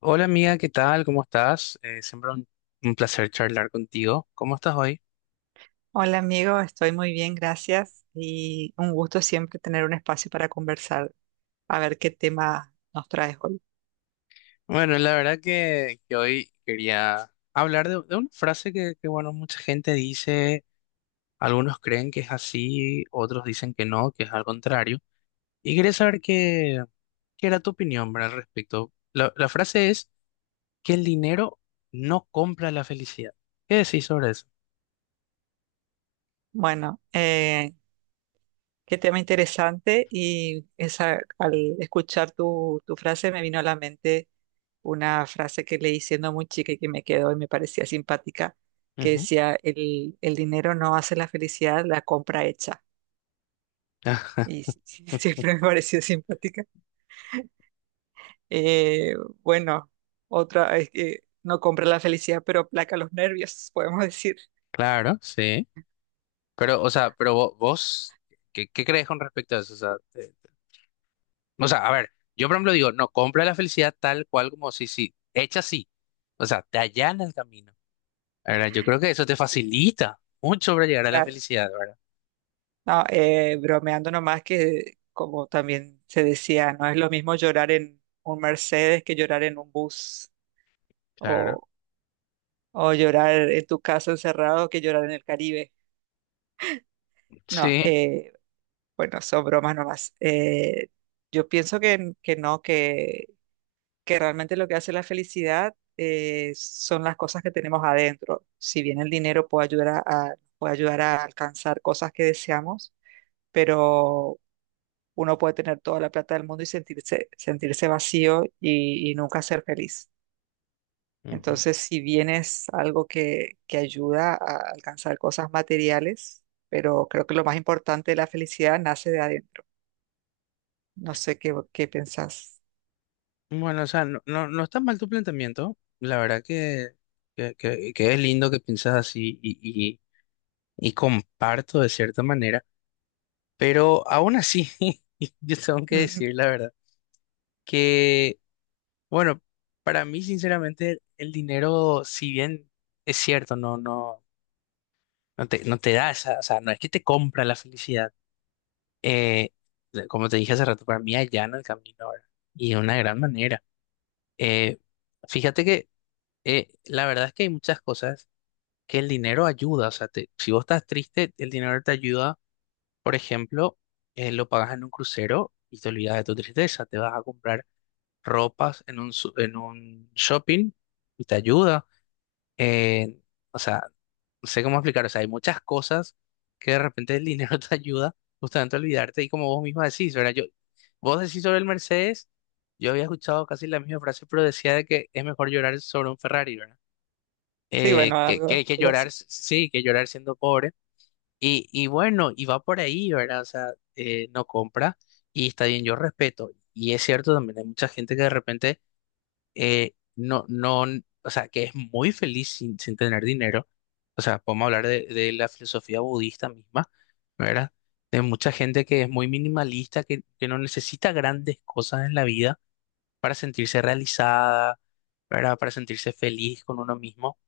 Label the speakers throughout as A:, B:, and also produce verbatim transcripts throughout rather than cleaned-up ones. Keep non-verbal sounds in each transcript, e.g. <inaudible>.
A: Hola amiga, ¿qué tal? ¿Cómo estás? Eh, siempre un, un placer charlar contigo. ¿Cómo estás hoy?
B: Hola amigo, estoy muy bien, gracias. Y un gusto siempre tener un espacio para conversar, a ver qué tema nos traes hoy.
A: Bueno, la verdad que, que hoy quería hablar de, de una frase que, que, bueno, mucha gente dice, algunos creen que es así, otros dicen que no, que es al contrario. Y quería saber qué, qué era tu opinión, ¿verdad?, al respecto. La, la frase es que el dinero no compra la felicidad. ¿Qué decís sobre eso?
B: Bueno, eh, qué tema interesante y esa, al escuchar tu, tu frase me vino a la mente una frase que leí siendo muy chica y que me quedó y me parecía simpática, que
A: Ujú.
B: decía, el, el dinero no hace la felicidad, la compra hecha.
A: <laughs>
B: Y sí, sí, <laughs> siempre me pareció simpática. Eh, bueno, otra es que no compra la felicidad, pero aplaca los nervios, <laughs> podemos decir.
A: Claro, sí. Pero, o sea, pero vo- vos, ¿qué, ¿qué crees con respecto a eso? O sea, eh, o sea, a ver, yo por ejemplo digo, no, compra la felicidad tal cual como si, si, hecha así. O sea, te allana el camino, ¿verdad? Yo creo que eso te
B: Sí,
A: facilita mucho para llegar a la
B: claro.
A: felicidad, ¿verdad?
B: No, eh, bromeando nomás que, como también se decía, no es lo mismo llorar en un Mercedes que llorar en un bus
A: Claro.
B: o, o llorar en tu casa encerrado que llorar en el Caribe. No,
A: Sí.
B: eh, bueno, son bromas nomás. Eh, yo pienso que, que no, que que realmente lo que hace la felicidad eh, son las cosas que tenemos adentro. Si bien el dinero puede ayudar a, a- puede ayudar a alcanzar cosas que deseamos, pero uno puede tener toda la plata del mundo y sentirse, sentirse vacío y, y nunca ser feliz.
A: Ujú.
B: Entonces, si bien es algo que, que ayuda a alcanzar cosas materiales, pero creo que lo más importante de la felicidad nace de adentro. No sé qué, qué pensás.
A: Bueno, o sea, no, no, no está mal tu planteamiento. La verdad que, que, que- que es lindo que piensas así y, y, y comparto de cierta manera. Pero aún así, <laughs> yo tengo que
B: Mm, mm.
A: decir la verdad, que Bueno, para mí, sinceramente, el dinero, si bien es cierto, no, no, no te, no te da esa, o sea, no es que te compra la felicidad. Eh, como te dije hace rato, para mí allana el camino ahora. Y de una gran manera. Eh, fíjate que eh, la verdad es que hay muchas cosas que el dinero ayuda. O sea, te- si vos estás triste, el dinero te ayuda. Por ejemplo, eh, lo pagas en un crucero y te olvidas de tu tristeza. Te vas a comprar ropas en un, su- en un shopping y te ayuda. eh, o sea, no sé cómo explicar, o sea, hay muchas cosas que de repente el dinero <laughs> te ayuda justamente a olvidarte y como vos misma decís, ¿verdad? Yo, vos decís sobre el Mercedes, yo había escuchado casi la misma frase, pero decía de que es mejor llorar sobre un Ferrari, ¿verdad?
B: Sí,
A: Eh,
B: bueno,
A: que,
B: algo,
A: que, que
B: algo
A: llorar,
B: así.
A: s- sí, que llorar siendo pobre. Y, y bueno, y va por ahí, ¿verdad? O sea, eh, no compra y está bien, yo respeto. Y es cierto también, hay mucha gente que de repente eh, no, no, o sea, que es muy feliz sin, sin tener dinero. O sea, podemos hablar de, de la filosofía budista misma, ¿verdad? De mucha gente que es muy minimalista, que, que no necesita grandes cosas en la vida para sentirse realizada, ¿verdad? Para sentirse feliz con uno mismo.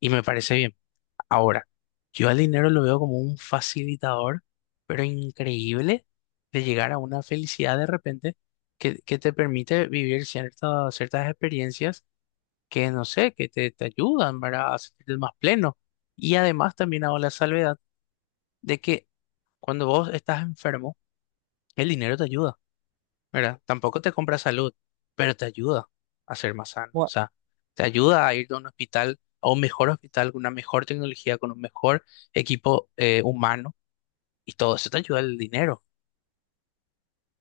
A: Y me parece bien. Ahora, yo al dinero lo veo como un facilitador, pero increíble de llegar a una felicidad de repente que, que te permite vivir cierta- ciertas experiencias que no sé, que te, te ayudan, ¿verdad?, a sentirte más pleno. Y además también hago la salvedad de que cuando vos estás enfermo, el dinero te ayuda, ¿verdad? Tampoco te compra salud, pero te ayuda a ser más sano. O sea, te ayuda a ir a un hospital, a un mejor hospital, con una mejor tecnología, con un mejor equipo eh, humano. Y todo eso te ayuda el dinero.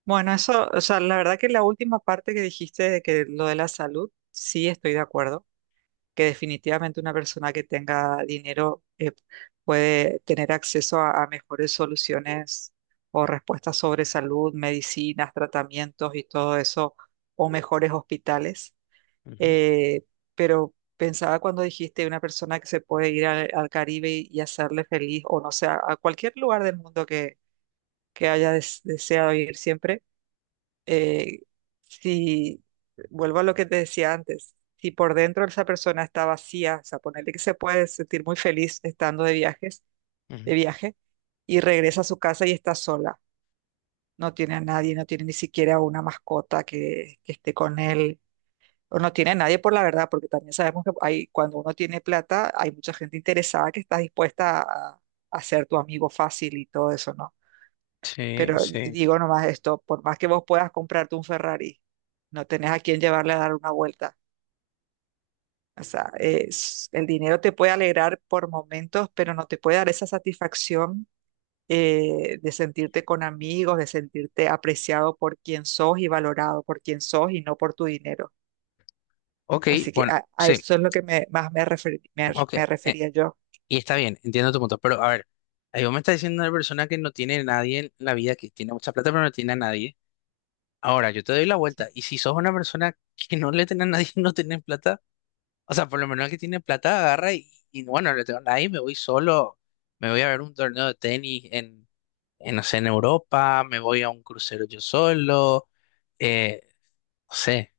B: Bueno, eso, o sea, la verdad que la última parte que dijiste de que lo de la salud, sí estoy de acuerdo, que definitivamente una persona que tenga dinero eh, puede tener acceso a, a mejores soluciones o respuestas sobre salud, medicinas, tratamientos y todo eso, o mejores hospitales.
A: Ujú,
B: Eh, pero pensaba cuando dijiste una persona que se puede ir al, al Caribe y, y hacerle feliz, o no sé, a, a cualquier lugar del mundo que, que haya des- deseado ir siempre eh, si, vuelvo a lo que te decía antes, si por dentro esa persona está vacía, o sea, ponerle que se puede sentir muy feliz estando de viajes, de
A: ujú.
B: viaje, y regresa a su casa y está sola, no tiene a nadie, no tiene ni siquiera una mascota que, que esté con él, o no tiene a nadie por la verdad, porque también sabemos que hay, cuando uno tiene plata, hay mucha gente interesada que está dispuesta a, a ser tu amigo fácil y todo eso, ¿no?
A: Sí,
B: Pero d-
A: sí.
B: digo nomás esto, por más que vos puedas comprarte un Ferrari, no tenés a quién llevarle a dar una vuelta. O sea, es- el dinero te puede alegrar por momentos, pero no te puede dar esa satisfacción eh, de sentirte con amigos, de sentirte apreciado por quien sos y valorado por quien sos y no por tu dinero.
A: Ok,
B: Así que
A: bueno,
B: a, a
A: sí,
B: eso es lo que me, más me, refer- me,
A: ok.
B: me
A: Eh,
B: refería yo.
A: Y está bien, entiendo tu punto, pero a ver, ahí vos me estás diciendo una persona que no tiene a nadie en la vida, que tiene mucha plata pero no tiene a nadie. Ahora, yo te doy la vuelta,
B: Sí.
A: y si sos una persona que no le tiene a nadie, <laughs> no tenés plata, o sea, por lo menos el que tiene plata agarra y, y bueno, no le tengo a nadie, me voy solo, me voy a ver un torneo de tenis en, en, no sé, en Europa, me voy a un crucero yo solo, eh, no sé,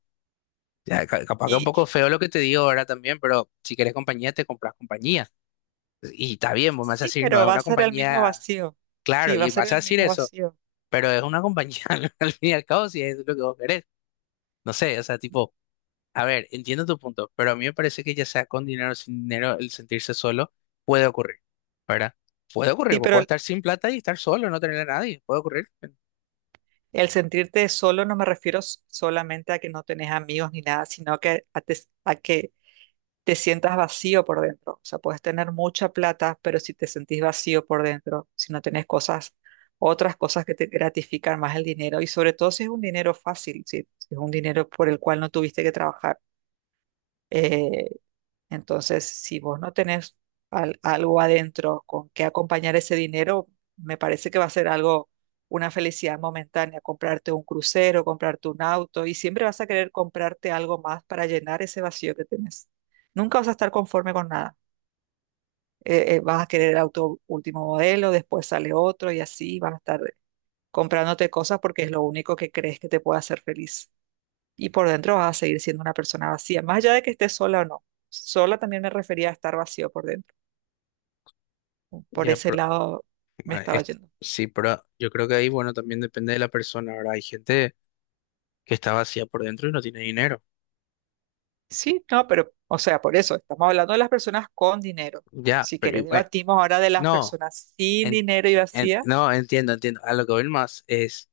A: ya, ca- capaz que es un
B: Y
A: poco feo lo que te digo ahora también, pero si querés compañía, te compras compañía. Y está bien, vos me vas a
B: sí,
A: decir, no es
B: pero va a
A: una
B: ser el mismo
A: compañía.
B: vacío.
A: Claro,
B: Sí, va a
A: y
B: ser
A: vas a
B: el
A: decir
B: mismo
A: eso,
B: vacío.
A: pero es una compañía, <laughs> al fin y al cabo, si es lo que vos querés. No sé, o sea, tipo, a ver, entiendo tu punto, pero a mí me parece que ya sea con dinero o sin dinero, el sentirse solo puede ocurrir, ¿verdad? Puede ocurrir,
B: Sí,
A: vos
B: pero
A: podés estar sin plata y estar solo, no tener a nadie, puede ocurrir.
B: el sentirte solo no me refiero s- solamente a que no tenés amigos ni nada, sino que a, te- a que te sientas vacío por dentro. O sea, puedes tener mucha plata, pero si te sentís vacío por dentro, si no tenés cosas, otras cosas que te gratifican más el dinero, y sobre todo si es un dinero fácil, si, si es un dinero por el cual no tuviste que trabajar. Eh, entonces, si vos no tenés al- algo adentro con qué acompañar ese dinero, me parece que va a ser algo, una felicidad momentánea, comprarte un crucero, comprarte un auto, y siempre vas a querer comprarte algo más para llenar ese vacío que tenés. Nunca vas a estar conforme con nada. Eh, eh, vas a querer el auto último modelo, después sale otro y así vas a estar comprándote cosas porque es lo único que crees que te puede hacer feliz y por dentro vas a seguir siendo una persona vacía, más allá de que estés sola o no. Sola también me refería a estar vacío por dentro. Por
A: Ya,
B: ese
A: pero,
B: lado me
A: ah,
B: estaba
A: es-
B: yendo.
A: sí, pero yo creo que ahí, bueno, también depende de la persona, ¿verdad? Hay gente que está vacía por dentro y no tiene dinero.
B: Sí, no, pero, o sea, por eso, estamos hablando de las personas con dinero.
A: Ya,
B: Si
A: pero
B: quieres,
A: igual,
B: debatimos ahora de las
A: no,
B: personas sin
A: en-
B: dinero y
A: en-
B: vacía.
A: no, entiendo, entiendo. A lo que voy más es,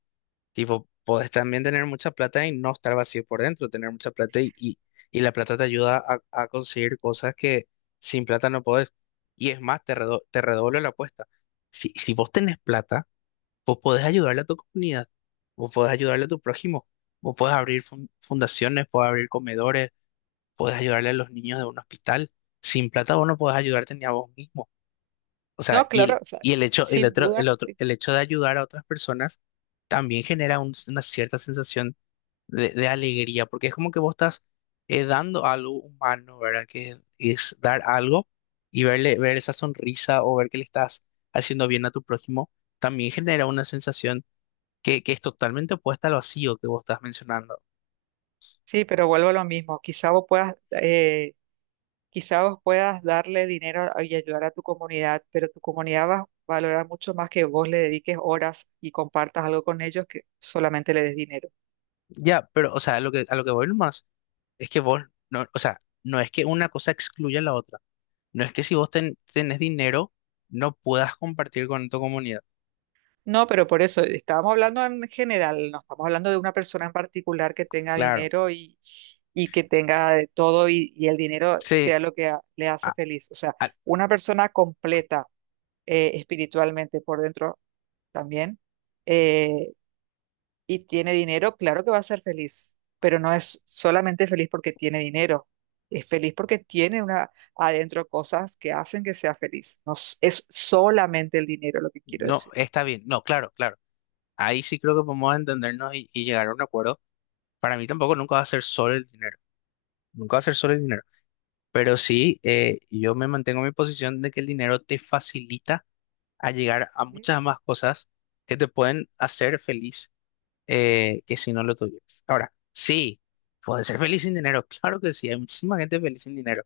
A: tipo, podés también tener mucha plata y no estar vacío por dentro, tener mucha plata y, y, y la plata te ayuda a, a conseguir cosas que sin plata no podés. Y es más, te, redo- te redoblo la apuesta. Si, si vos tenés plata, vos podés ayudarle a tu comunidad, vos podés ayudarle a tu prójimo, vos podés abrir fun- fundaciones, podés abrir comedores, podés ayudarle a los niños de un hospital. Sin plata vos no podés ayudarte ni a vos mismo. O
B: No,
A: sea, y
B: claro,
A: el,
B: o sea,
A: y el hecho, el
B: sin
A: otro,
B: duda
A: el
B: que
A: otro,
B: sí.
A: el hecho de ayudar a otras personas también genera un- una cierta sensación de, de alegría, porque es como que vos estás eh, dando algo humano, ¿verdad? Que es, es dar algo y verle, ver esa sonrisa o ver que le estás haciendo bien a tu prójimo, también genera una sensación que, que es totalmente opuesta al vacío que vos estás mencionando.
B: Sí, pero vuelvo a lo mismo. Quizá vos puedas eh, quizás vos puedas darle dinero a- y ayudar a tu comunidad, pero tu comunidad va a valorar mucho más que vos le dediques horas y compartas algo con ellos que solamente le des dinero.
A: Ya, pero, o sea, a lo que, a lo que voy nomás es que vos, no, o sea, no es que una cosa excluya a la otra. No es que si vos ten- tenés dinero, no puedas compartir con tu comunidad.
B: No, pero por eso estábamos hablando en general, no estamos hablando de una persona en particular que tenga
A: Claro,
B: dinero y, y que tenga de todo y, y el dinero
A: sí,
B: sea lo que a- le hace
A: a-
B: feliz. O sea,
A: a-
B: una persona completa eh, espiritualmente por dentro también. eh, y tiene dinero, claro que va a ser feliz, pero no es solamente feliz porque tiene dinero, es feliz porque tiene una, adentro cosas que hacen que sea feliz. No s- es solamente el dinero lo que quiero
A: no,
B: decir.
A: está bien, no, claro, claro. Ahí sí creo que podemos entendernos y, y llegar a un acuerdo. Para mí tampoco nunca va a ser solo el dinero, nunca va a ser solo el dinero. Pero sí, eh, yo me mantengo en mi posición de que el dinero te facilita a llegar a
B: ¿Sí?
A: muchas más cosas que te pueden hacer feliz eh, que si no lo tuvieras. Ahora, sí, puedes ser feliz sin dinero, claro que sí, hay muchísima gente feliz sin dinero,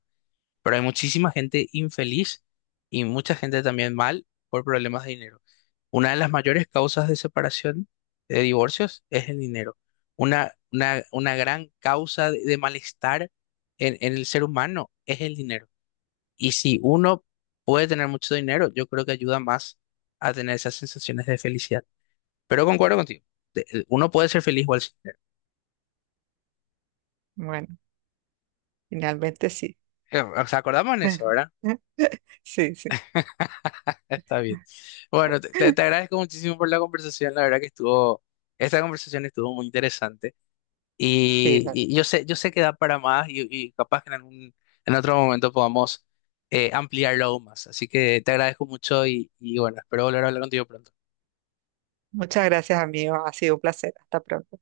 A: pero hay muchísima gente infeliz y mucha gente también mal por problemas de dinero. Una de las mayores causas de separación, de divorcios, es el dinero. Una, una, una gran causa de, de malestar en, en el ser humano es el dinero. Y si uno puede tener mucho dinero, yo creo que ayuda más a tener esas sensaciones de felicidad. Pero concuerdo contigo, de- uno puede ser feliz igual sin dinero.
B: Bueno, finalmente sí.
A: Eh, O sea, acordamos en eso,
B: <laughs>
A: ¿verdad?
B: Sí, sí.
A: Está bien. Bueno, te, te- te
B: <laughs>
A: agradezco muchísimo por la conversación. La verdad que estuvo, esta conversación estuvo muy interesante.
B: Sí,
A: Y,
B: la-
A: y yo sé, yo sé que da para más y, y capaz que en algún, en otro momento podamos eh, ampliarlo aún más. Así que te agradezco mucho y, y bueno, espero volver a hablar contigo pronto.
B: muchas gracias, amigo. Ha sido un placer. Hasta pronto.